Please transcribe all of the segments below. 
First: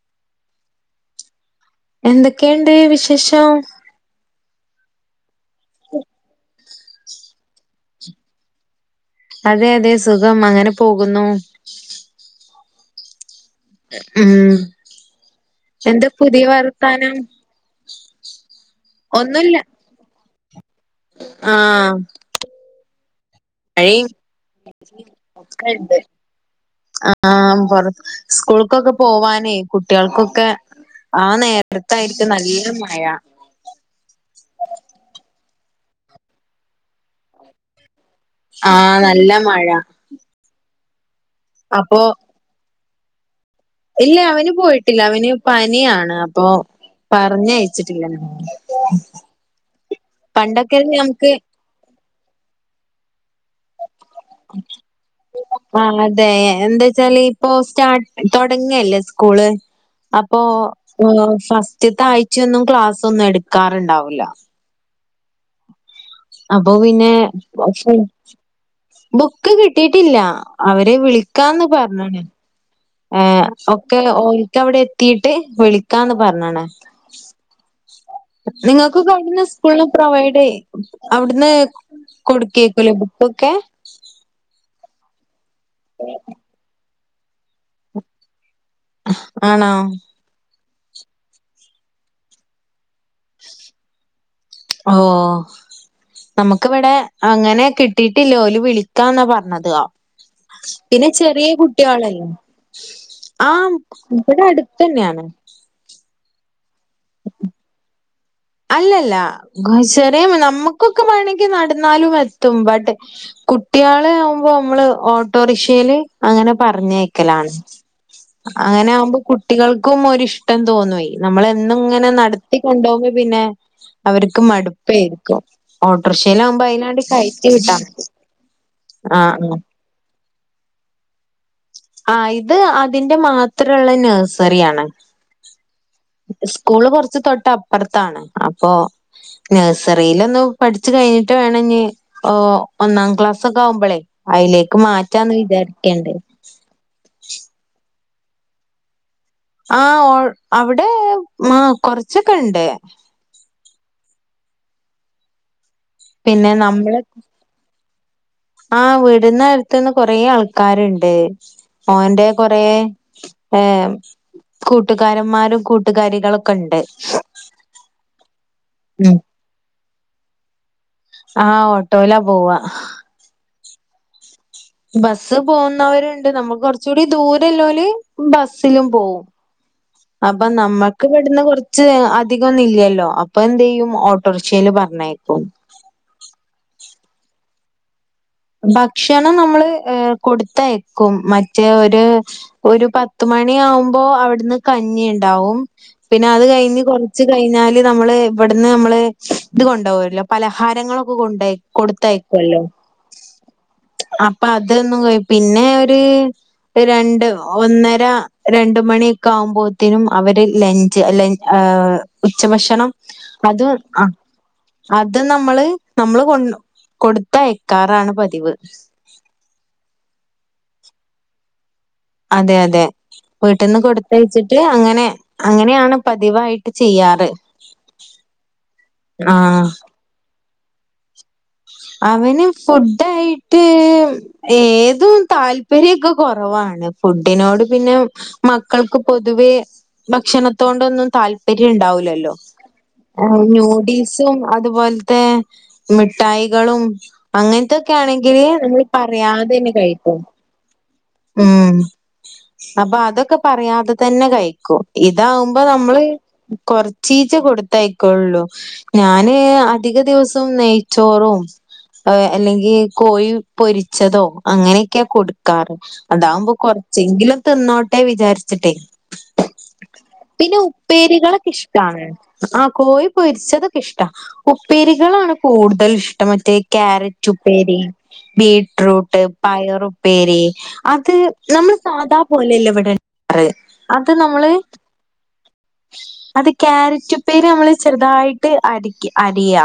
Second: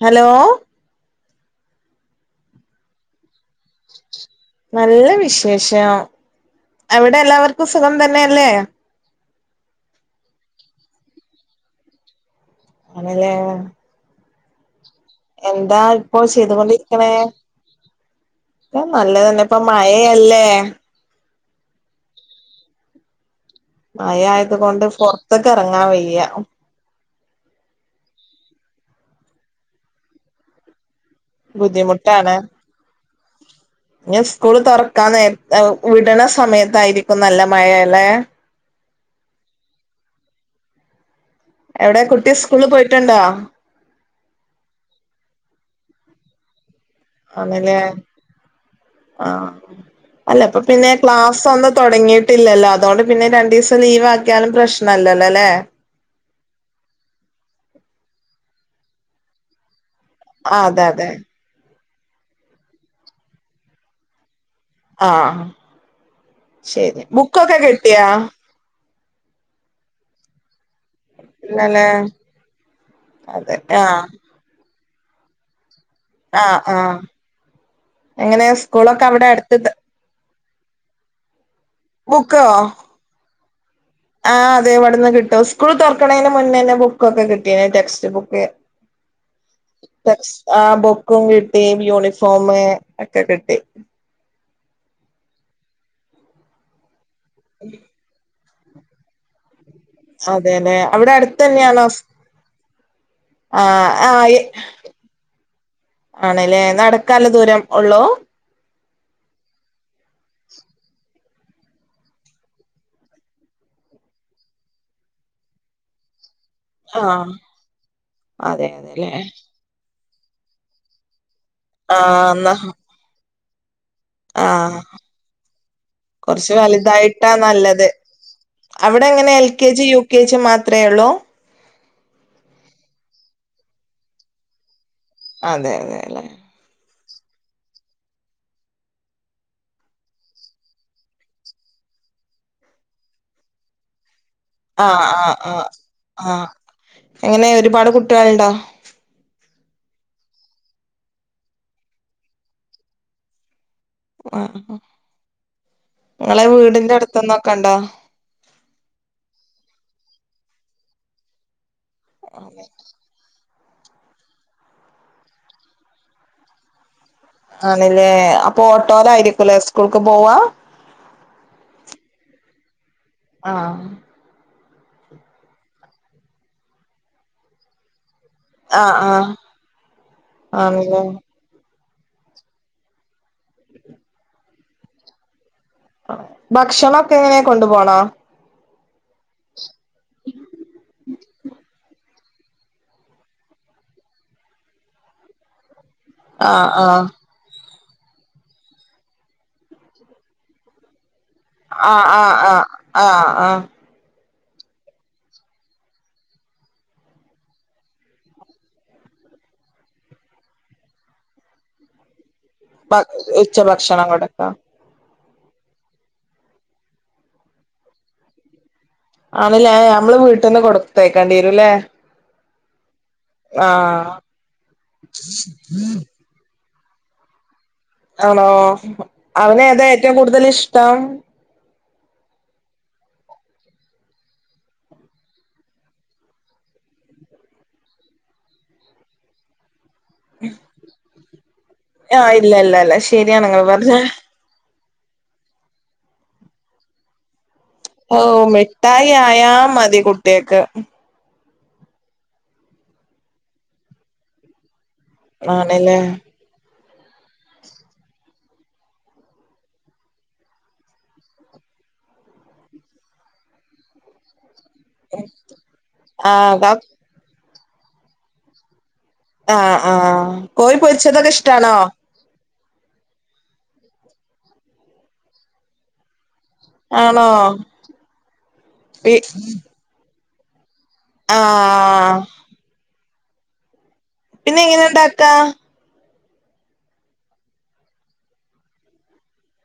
Hello എന്തൊക്കെയുണ്ട് വിശേഷം നല്ല വിശേഷം അവിടെ എല്ലാവർക്കും സുഖം തന്നെയല്ലേ അതെ അതെ സുഖം അങ്ങനെ പോകുന്നു ആണല്ലേ ഉം എന്താ ഇപ്പൊ പുതിയ ചെയ്തു കൊണ്ടിരിക്കണേ വർത്താനം? നല്ലതന്നെ ഇപ്പൊ മഴയല്ലേ [unintelligible] ആ മയ ആയതു കൊണ്ടു പുറത്തക്ക് എറങ്ങാ വയ്യ ആ പുറ സ്കൂൾക്കൊക്കെ പോവാനേ കുട്ടികൾക്കൊക്കെ ആ നേരത്തായിരിക്കും ബുദ്ധിമുട്ടാണ് നല്ല മഴ ന്ന സ്കൂൾ തുറക്കാൻ നേരത്തേ വിടണ സമയത്തായിരിക്കും നല്ല മഴയല്ലേ ആ നല്ല മഴ അപ്പൊ എവിടെ കുട്ടി സ്കൂളി പോയി ട്ടുണ്ടോ ഇല്ല അവന് പോയിട്ടില്ല അവന് പനിയാണ് അപ്പൊ ആണല്ലേ പറഞ്ഞയച്ചിട്ടില്ല ആ അല്ല അപ്പൊ പണ്ടൊക്കെ പിന്നെ നമുക്ക് ക്ലാസ് ഒന്ന് തുടങ്ങിട്ട് ല്ലോ അതോൊണ്ട് അല്ലെ ആ അതെ എന്താ വച്ചാല് ഇപ്പോ സ്റ്റാർ തൊടങ്ങല്ലേ സ്കൂൾ അപ്പൊ ആഹ് അതെ അതെ ഇത്തിരി ആഴ്ചയൊന്നും ക്ലാസ് ഒന്നും എടുക്കാറുണ്ടാവില്ല ആ അപ്പൊ പിന്നെ ബുക്ക് കിട്ടിട്ടില്ല അവരെ വിളിക്കാന്ന് ഇല്ലല്ലേ പറഞ്ഞാണ് അതെ ഒക്കെ ആഹ് ഓക്ക് അവിടെ എത്തിയിട്ട് വിളി ക്കാന്ന് പറഞ്ഞണ ആഹ് ആഹ് എങ്ങനെ നിങ്ങൾക്ക് സ്കൂളൊക്കെ അവിടെ കുന്ന അടുത്ത് സ്കൂളും പ്രൊവൈഡ് ചെയ അവിടന്ന് ബുക്കോ കുടുക്കുവായിരിക്കും ബുക്ക്‌ ക ന്ന് കിട്ടോ സ്കൂൾ തുറക്കണന് മുന്നേന്നെ പോ ബുക്ക ഒക്കെ കിട്ടിയ ടെക്സ്റ്റ് ബുക്ക് ആണോ ക്കും കിട്ടി യുണിഫോം അതൊക്കെ കിട്ടി ഓ നമുക്കിവിടെ അങ്ങനെ കിട്ടിയിട്ടിലോലും വിളിക്കാന്നാ പറഞ്ഞത് അതെല്ലേ പിന്നെ അവിടെ അടുത്ത ചെറിയ തന്നെയണോ കുട്ടികളല്ലേ [inaudible] ആ ആം ആ ഇവിടെ അടുത്തന്നെയാണ് ആണല്ലേ നടക്കാല ദൂരം ഉള്ളോ അല്ലല്ല ചെറിയ നമ്മുക്കൊക്കെ വേണമെങ്കിൽ നടന്നാലും എത്തും ബട്ട് കുട്ടികള് ആവുമ്പോ നമ്മള് ഓട്ടോറിക്ഷയില് അങ്ങനെ ആഹ് പറഞ്ഞക്കലാണ് അതെ അങ്ങനെ അതെല്ലേ ആകുമ്പോ കുട്ടികൾക്കും ഒരു ഇഷ്ടം തോന്നുവയി നമ്മളും ഇങ്ങനെ ആഹ് എന്നാ നടത്തി കൊണ്ടുപകുമ്പോ പിന്നെ അവർക്ക് ആഹ് മടുപ്പായിരിക്കും ഓട്ടോറിക്ഷയില കൊറച്ച് ആകുമ്പോ ആയിനെങ്ങാട്ട് വലുതായിട്ടാ കയറ്റി വിട്ടാൽ നല്ലത് മതി ആഹ് ആഹ് അത്രേ ഉള്ളോ ആ ഇത് അതിന്റെ മാത്രമുള്ള നഴ്സറിയാണ് അതെ അതെ അല്ലെ സ്കൂള് കുറച്ച് സ് തൊട്ട് അപ്പുറത്താണ് അപ്പൊ നഴ്സറിൽ ഒന്ന് പഠിച്ചു കഴിഞ്ഞിട്ട് വേണം ഇനി ഒന്നാം ക്ലാസ് ഒക്കെ ആകുമ്പോളേ ആഹ് ആഹ് ആ ആ എങ്ങനെ ഒരുപാട് കു വേണ്ട ആ അവിടെ ആഹ് കൊറച്ചൊക്കെ ഇണ്ട് ആഹ് നിങ്ങളെ പിന്നെ വീടിന്റെ നമ്മള് അടുത്ത്ന്നൊക്കെ ഉണ്ടോ ആഹ് വിടിന് തിന്ന് കൊറെ ആൾക്കാരുണ്ട് ഓന്റെ കുറേ ഏഹ് കൂട്ടുകാരന്മാരും കൂട്ടുകാരികളൊക്കെ ഉണ്ട് ആണല്ലേ അപ്പൊ ഓട്ടോയില് ആയിരിക്കൂല്ലേ സ്കുൾക്ക് പോവാ ആഹ് ഓട്ടോയിലാ പോവ ആഹ് ബസ് പോകുന്നവരുണ്ട് നമ്മുക്ക് കുറച്ച കൂടി ദൂരല്ലോല് ബസ്സിലും ആഹ് പോകവും ആഹ് അപ്പൊ ആണല്ലേ നമ്മുക്ക് പെടുന്ന കുറച്ച് അധികം ഒന്നും ഇല്ലല്ലോ അപ്പൊ എന്ത് ചെയ്യും ഓട്ടോറിഷയിൽ പറഞ്ഞ് ആയിക്കും ഭക്ഷണം ഒക്കെ എങ്ങനെയാ കൊണ്ടു പോണ [unintelligible] ഭക്ഷണം നമ്മള് കൊടുത്തയക്കും മറ്റേ ഒരു ഒരു പത്ത് മണി ആകുമ്പോ അവിടുന്ന് കഞ്ഞി ഉണ്ടാവും പിന്നെ അത് ആഹ് കഴിഞ്ഞ് ആഹ് കൊറച്ച് കഴിഞ്ഞാല് നമ്മള് ഇവിന്ന് നമ്മള് ഇത് കൊണ്ടുപോവല്ലോ പലഹാരങ്ങള ഓകെ കൊണ്ടുപോയി ആഹ് കൊടുത്തയക്കുവല്ലോ ആഹ് ആഹ് ആഹ് ആഹ് അപ്പൊ അതൊന്നും പിന്നെ ഒരു രണ്ട് ഒന്നര രണ്ട് മണിയൊക്കെ ആവുമ്പോത്തേനും അവര് ലഞ്ച് ലഞ്ച് ആഹ് ഉച്ചഭക്ഷണം ഉച്ച അത് ആ ഭക്ഷണം കൊടുക്കാം അത് അത് നമ്മള് നമ്മള് കൊ കൊടുത്തയ ക്കാറാണ് പതിവ് ആണല്ലേ നമ്മള് വീട്ടീന്ന് കൊടുത്തയക്കേണ്ടി ഇല്ലേ അതെ അതെ വീട്ടീന്ന് കൊടുത്തയച്ചിട്ട് അങ്ങനെ അങ്ങനെയാണ് പതിവായി ചെയ്യാറ് ആണോ അവന് ആഹ് ഏതാ ഏറ്റവും കൂടു കൂടുതല് ഇഷ്ടം അവന് ഫുഡായിട്ട് ഏതും താല്പര്യൊക്കെ കുറവാണ് ഫുഡിനോട് പിന്നെ മക്കൾക്ക് പൊതുവേ ഭക്ഷണത്തോണ്ടൊന്നും താൽ ര്യം ഇണ്ടാവില്ലല്ലോ ആഹ് ഇല്ല ഇല്ല ഇല്ല ശരിയാണ് നിങ്ങൾ പറഞ്ഞെ നൂഡിൽസും അതുപോലെ ത്തെ മിഠായി കളും അങ്ങന ഓ മിഠായി ആയാ മതി കഴിക്കും കുട്ടിൾക്ക് ഉം അപ്പൊ അതൊക്കെ പറയാതെ തന്നെ കഴിക്കും ഇതാകുമ്പോ ആണല്ലേ നമ്മള് കൊറ ചീച്ച കൊടുത്തയക്കോള്ളൂ ഞാന് അധിക ദെവസോം നെയ്ച്ചോറും അല്ലെങ്കി കോഴി പൊരിച്ചതോ അങ്ങനെയൊക്കെയാ കൊടുക്കാറ് അതാകുമ്പോ ആഹ് കൊറച്ചെങ്കിലും തിന്നോട്ടെ വിചാരിച്ചിട്ടേ ആ ആ പിന്നെ കോഴി പൊരിച്ചതൊക്കെ ഉപ്പേരികളൊക്കെ ഇഷ്ടാണോ ഇഷ്ടാണ്. ആ കോഴി പൊരിച്ചതൊക്കെ ഇഷ്ടാ ഉപ്പേരികളാണ് കൂടുതൽ ഇഷ്ട [unintelligible] ആണോ കാരറ്റുപ്പേരീ പി ബീറ്റ്റൂട്ട് പയറു പേരീ അത് നമ്മള് ആഹ് സാധാ പോലല്ലെവിടെ അതെ പിന്നെ എങ്ങനെ ഇണ്ടാക്കാ അത് ക്യാരറ്റുപ്പേരീ നമ്മള് ചെറുതായിട്ട് അരിക്ക അരിയാ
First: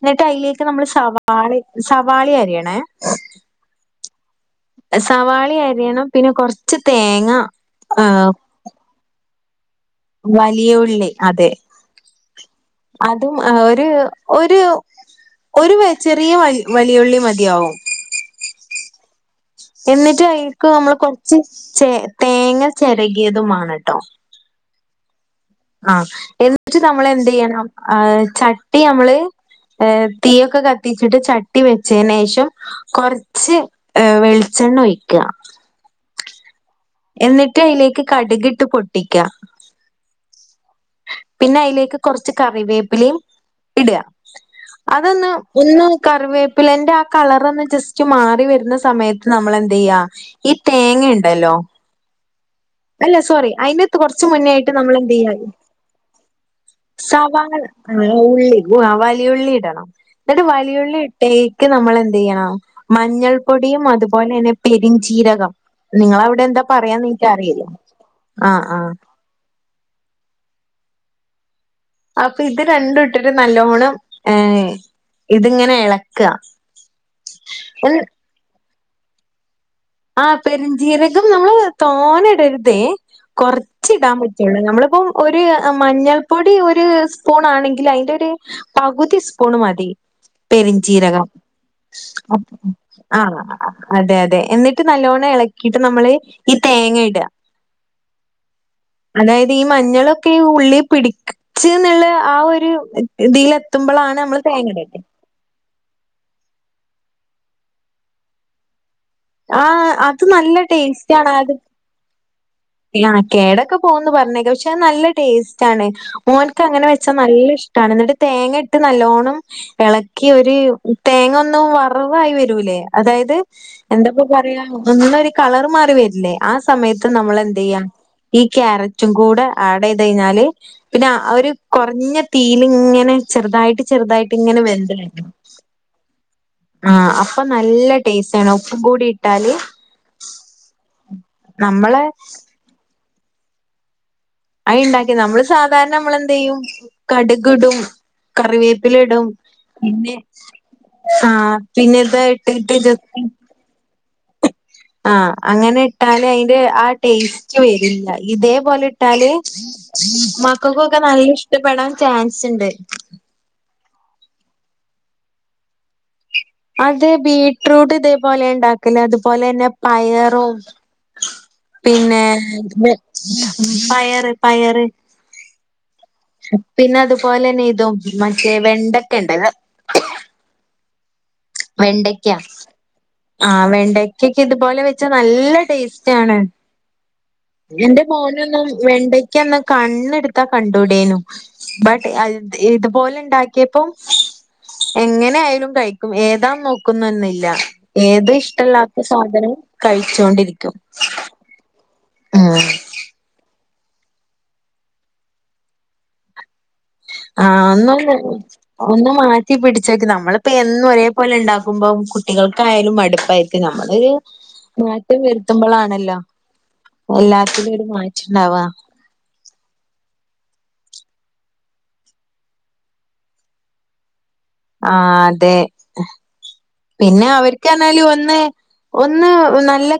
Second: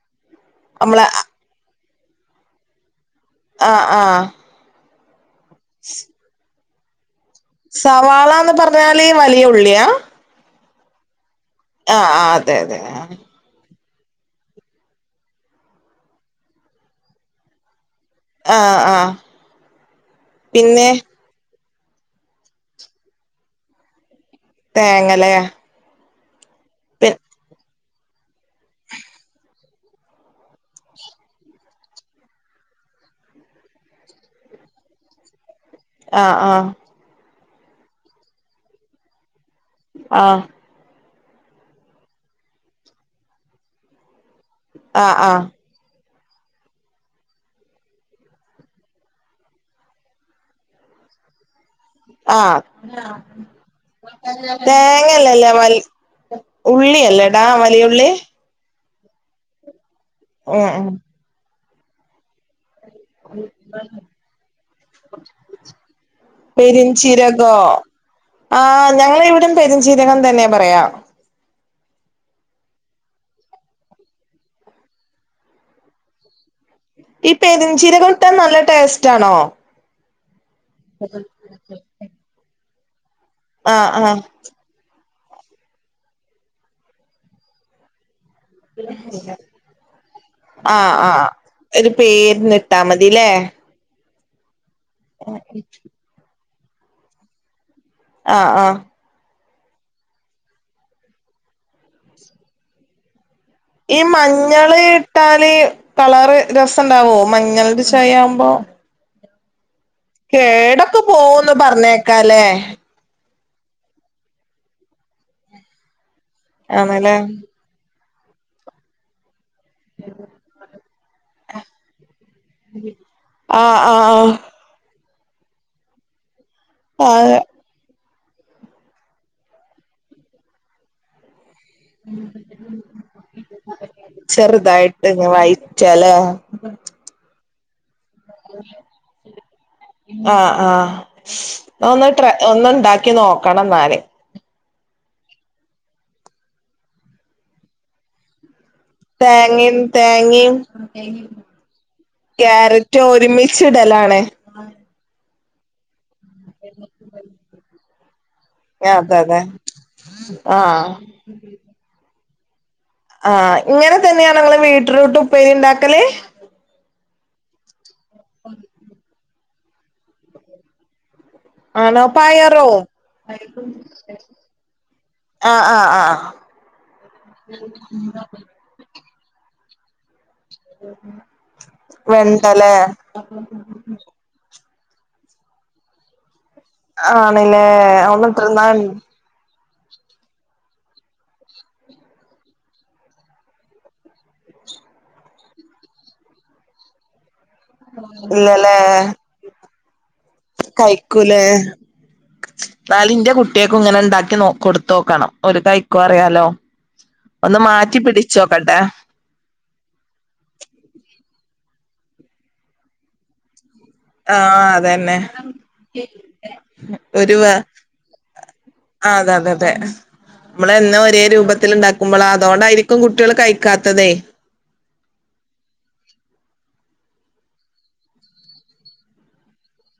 എന്നിട്ട് അ നമ്മള് നമ്മളെ സവാളേം സവാളി അരിയണെ ആ സവാൾ ളി അരിയെണം പിന്നെ കൊറ ച്ച് തേങ്ങ ആ സവാളാന്ന് പറഞ്ഞാല് വലിയ ഉ ള്ളിയാ ല്ലെ ആ അ അതെ [unintelligible] ഒര് ഒര് ഒരു വെ ചെറിയ വലിയുള്ളി മതിയാവും ആ ആ എന്നിട്ട് അയീക്ക് നമ്മള് കൊറച്ച് ചേ തേങ്ങ ചെരകിയതും മാണട്ടൊ തേങ്ങലെ അ എന്ന് ച്ച് നമ്മളെന്ത്യ്യണം ആ ചട്ടി മ്മള് ഏ തീയൊക്കെ കത്തിച്ചിട്ട് ചട്ടി വെച്ചെനെഷം കൊറച്ച് ഏ വെളിച്ചെണ്ണ ഒഴിക്ക്ക ആ ആ എന്നിട്ട് അയിലേക്ക് കട്‌കിട്ട് പൊട്ടിക്ക ആഹ് പിന്നെ അയിലേക്ക് കൊറച്ച് കറിവേപ്പിലയിം ഇട്ക ആഹ് അതൊന്ന് ആഹ് ഒന്ന് കറിവേപ്പിലന്റെ ആ കളറൊന്ന് ജസ്റ്റ് മാറി വര്ന്ന സമയത്ത് നമ്മള് എന്തെയ്യ് ഈ തേങ്ങയിണ്ടല്ലോ ആ കൊറച്ച് മുന്നേയായിട്ട് നമ്മളെന്തെയ്യാ തേങ്ങല്ലെല്ലോ വൽ ഉള്ളിയെല്ലടാ വലിയഉള്ളി ഓ ആ വലിയ ഉള്ളി ഇടണം ന്നിട്ട് ഉം വലിയുള്ളി ഇട്ടെ ക്ക് നമ്മള് എന്ത്യ്യണം മഞ്ഞൾപ്പൊടിയും അതുപോലെന്നെ പെരിഞ്ചീരകം നിങ്ങള അവിടെ എന്താ പറയാന്ന് എനിക്ക് അറിയില്ല ആ ഞങ്ങ ഇവിടം പെരിഞ്ചീരകം തന്നെ പറയാ അപ്പ ഇത് രണ്ടു ഇട്ടിട്ട് നല്ലോണ്ണം ഏ ഇത്ങ്ങനെ എളക്ക് ഈ പെരിഞ്ചീരകട്ടാ നല്ല ടേസ്റ്റ് ആണോ ആ പെരഞ്ചീരകം നമ്മള് വ് തോനെ ഇടര്ത് ആഹ് കൊറച്ച് ആഹ് ഇടാൻ പറ്റ്ള്ളു നമ്മള്പ്പം ഒരു മഞ്ഞൾപ്പൊടി ഒരു സ്പൂൺ ആണെങ്കിൽ ഐന്റെ ഒരു പകുതി സ്പൂണ് മതി ആഹ് ആഹ് പെരിഞ്ചീരകം ഒരു പേരിന് ഇട്ടാ മതില്ലേ ആഹ് അതെ തെ എന്നിട്ട് നല്ലോണം എളക്കീട്ട് നമ്മള് ഈ തേങ്ങ ഇട് അ ആഹ് ആഹ് അതായത് ഈ മഞ്ഞളൊക്കെ ഉള്ളിൽ പിടിക് ച്ച് ന്ന്ള്ള ആ ഒര് ഈ മഞ്ഞള് ഇട്ടാല് കളറ് രസ് ണ്ടാവോ മഞ്ഞളിന്റെ ചൊയാവുമ്പോ ആ കേടൊക്കെ പോവുന്ന് പറഞ്ഞേക്കാ ല്ലെ ല്ല കേടൊക്കെ പോവുന്ന് പറഞ്ഞേക്ക ക്ഷെ അഅ് നല്ല ടേസ്റ്റാണ് മോൻക്ക് അങ്ങനെ വെച്ചാ ആണല്ലേ നല്ല ഇഷ്ട്ടാണ് ന്നട്ട് തേങ്ങട്ട് നല്ലോണ്ണം എളക്കി ഒര് തേങ്ങൊന്ന് വറവായി വരൂലേ അതായത് ആഹ് ആഹ് എന്തപ്പ ആഹ് പറയാ ഒന്നൊ കളറ് മാറി വെര്ല്ലേ ആ സമയത്ത് ആഹ് നമ്മളെ ഈ ക്യാരറ്റും കൂടെ ആഡെയ്തഴ്ഞ്ഞാല് പിന്നെ ആ ഒര് കൊറഞ്ഞ തീയ്യിലിങ്ങനെ ചെർതായിട്ട് ചെർതായിട്ട് ഇങ്ങനെ വെന്ത്‌ ചെറുതായിട്ട് ഇങ്ങ് വരും ആ പ്പന ആ ആ നമ്മളെ ഒന്ന്ട്രൈ ഒന്ന്ണ്ടാ ക്കി നോക്കണന്നാല് അഅ്ണ്ടാക്കിയ നമ്മള് സാധാരണ നമ്മളെന്തെയ്യും കടുകിടും കറിവേ തേങ്ങിം തേങ്ങിം ആഹ് പിന്നെ ഇത് ഇട്ടിട്ട് ക്യാരറ്റ് ഒരുമിച്ചിടലാണ് [unintelligible] ആ അങ്ങനെ ട്ടാല് അയ്ൻ്റെ ആ ടേസ്റ്റ് വെരില്ല ഇതേപോലെ അതെ ഇട്ടാല് അതെ ആഹ് മക്കക്കൊക്കെ നല്ല ഇഷ്ടപ്പെടാൻ ചാൻ ച്ച്ണ്ട് ആ ഇങ്ങനെ തന്നെണോ ങ്ങള് വീട്ട്റൂട്ടുപ്പേരി ണ്ടാക്കല് അത് ബീറ്റ്റൂട്ട് ഇത്പോലെ ണ്ടാക്കല് അതുപോലെന്നെ പയറോ ആണോ പിന്നെ പയറോ പയറ് പയറ് ആഹ് ആഹ് ആഹ് പിന്നെ അത്പോലെ ന്നെ ഇതും മറ്റേ വെണ്ട [unintelligible] ഉം വെണ്ടക്ക്യ ആ വെണ്ടക്ക്യക്കെ ഇത്പോലെ വെ ച നല്ല ടേസ്റ്റാണ് ആണ്ല്ലേ എന്റെ മോനൊന്നും ഓനെത്രന്നാൾ വെണ്ടയ്ക്കൊന്നും കണ്ണെടുത്താ കണ്ടൂടേനു ബട്ട് അൽ ഇത്പോലെ ണ്ടാ ക്ക്യപ്പം എങ്ങനെയാലും കഴിക്കും ഏ ഇതാൻ നോക്കുന്നു എന്നില്ല ഏത് ഇല്ലല്ലേ ഇഷ്ടല്ലാത്ത സാധ നൊംകഴിച്ചോണ്ടിരിക്കും ന്നാൾ ഇന്റെ കു ട്ട്യേക്കും ഇങ്ങനെ ഇണ്ടാക്കി നോ കൊടുത്ത് നോക്കണം ഒരു കഴിക്കോ അറിയാലോ ആ ഒന്ന് മാറ്റി ഒന്നും പിടിച്ചോക്കട്ടെ ഒന്ന് മാറ്റി പിടിച്ചേക്ക് നമ്മളപ്പോ എന്നും ഒരേ പോലെ ഇണ്ടാക് ക്കുമ്പം കുട്ടികൾക്കായാലും മടുപ്പായിരിക്കും ന ആ അതന്നെ ഒരു അ എല്ലാത്തിലും ഒരു മാറ്റണ്ടാവാ. അതെ അതെ അതെ നമ്മള് എന്നും ഒ തേ രൂപത്തിൽ ഉണ്ടാക്കുമ്പോള അതോണ്ടായിരിക്കും കുട്ട്യേൾ കഴിക്കാത്തതെ ആഹ് അതെ പിന്നെ അവർക്ക് റഞ്ഞാൽ ഒന്ന് ഒന്ന് നല്ല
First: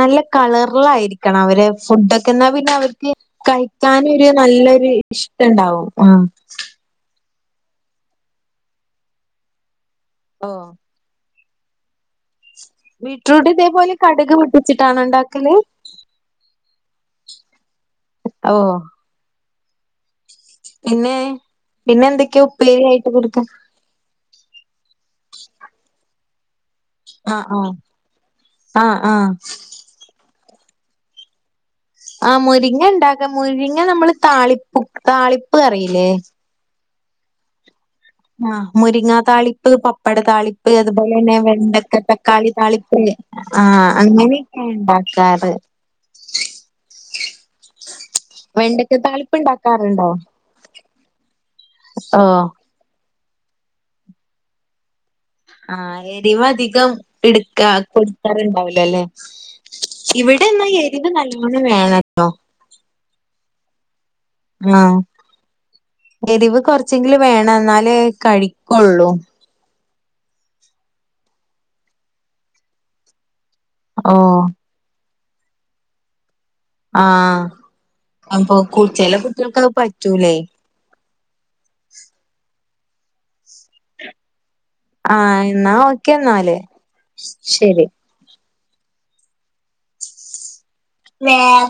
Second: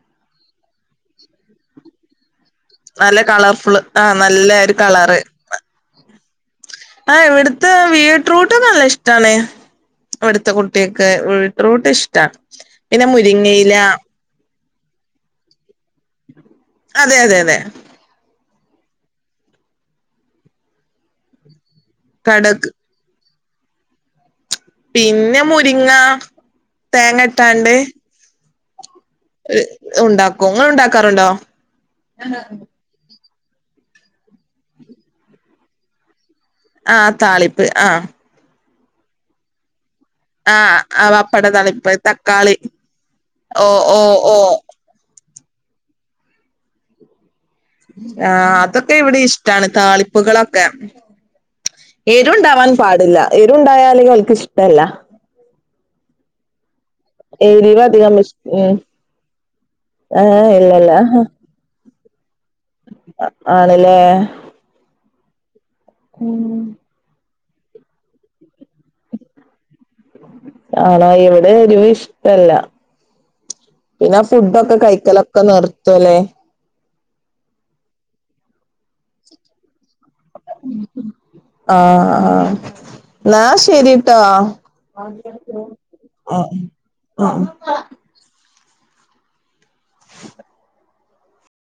നല്ല കളറ്ലായിരിക്കണം അവര് ഫുഡ് ക്കെന്ന പിന്നെ അവർക്ക് നല്ല കളർഫുള് കഴിക്കാൻ ആഹ് ഒരു നല്ല നല്ലൊരു കളറ് ഇഷ്ടണ്ടാവും ആ ആഹ് ഇവിടത്തെ ബീറ്റ്‌റൂട്ട് നല്ല ഇഷ്ടാണ് വെട്ത്ത കുട്ട്യേൾക്ക്‌ ഉം റൂട്ട് ഇഷ്ട ബീട്രൂട്ട് ഇതേപോലെ കട്ക് [unintelligible] ടും വച്ചിട്ടാണൊണ്ടാക്കല് അതെ അതെ അതെ ഓ പിന്നെ പിന്നെ എന്തൊക്കെയ കടക് ഉപ്പേര്യായിട്ട് കൊട് കും പിന്നെ മുരിങ്ങ ആഹ് ആഹ് തേങ്ങട്ടാണ്ട് ആഹ് ആഹ് ഇ ഉണ്ടാക്കും ഇങ്ങൾ ഉണ്ടാ ക്കറുണ്ടോ ആ മുരിങ്ങണ്ട ല്ല മുരിങ്ങ നമ്മള് താളിപ്പും താളിപ്പ് അറീല്ലേ ആ താളിപ്പ് ആ ആ മുരിങ്ങാ താളിപ്പ് പപ്പട താളിപ്പ് ആഹ് ആഹ് അതുപോലെ തന്നെ പപ്പട താളിപ്പ് വെണ്ടക്ക തക്കാളി താളിപ്പ് ആ ഓ ഓ ഓ അങ്ങനെയൊക്കെ ഉണ്ടാക് [inaudible] ആ അതൊക്കെ ഇവിടെ ഇഷ്ടാണ് ഇണ്ടാക്കാറുണ്ടോ? താളിപ്പുകളൊക്കെ ഓഹ് എരുണ്ടാവാൻ പാടില്ല എരുണ്ടായാൽ ഓല്ക്ക് ഇഷ്ടല്ല ആ എരിവധികം എടുക്ക എരിവധികം ഇഷ് ഉം കൊടുക്കാറുണ്ടാവൂലല്ലെ ഇവിടെ ഏഹ് എന്നാ ഇല്ലല്ല എരിവ് നല്ലോണം വേണട്ടോ ആണ്ല്ലേ ആഹ് എരിവ് കൊറച്ചെങ്കിലും വേ ണം അന്നാലേ കഴിക്കൊള്ളൂ ആണോ ഇവിടെ എരിവ് ഇഷ്ടല്ല പിന്നെ ഓഹ് ഫുഡ ഒക്കെ കഴിക്കല ഒക്കെ നിർത്തുല്ലേ ആഹ അപ്പൊ കു ചെല കുട്ടികൾക്ക അത് പ റ്റുലെ ആഹ് ആഹ് എന്നാ ശരിട്ടോ ആഹ എന്നാ ആഹ് ഓക്കെന്നാല് ശ് ആഹ് ശരി [unintelligible]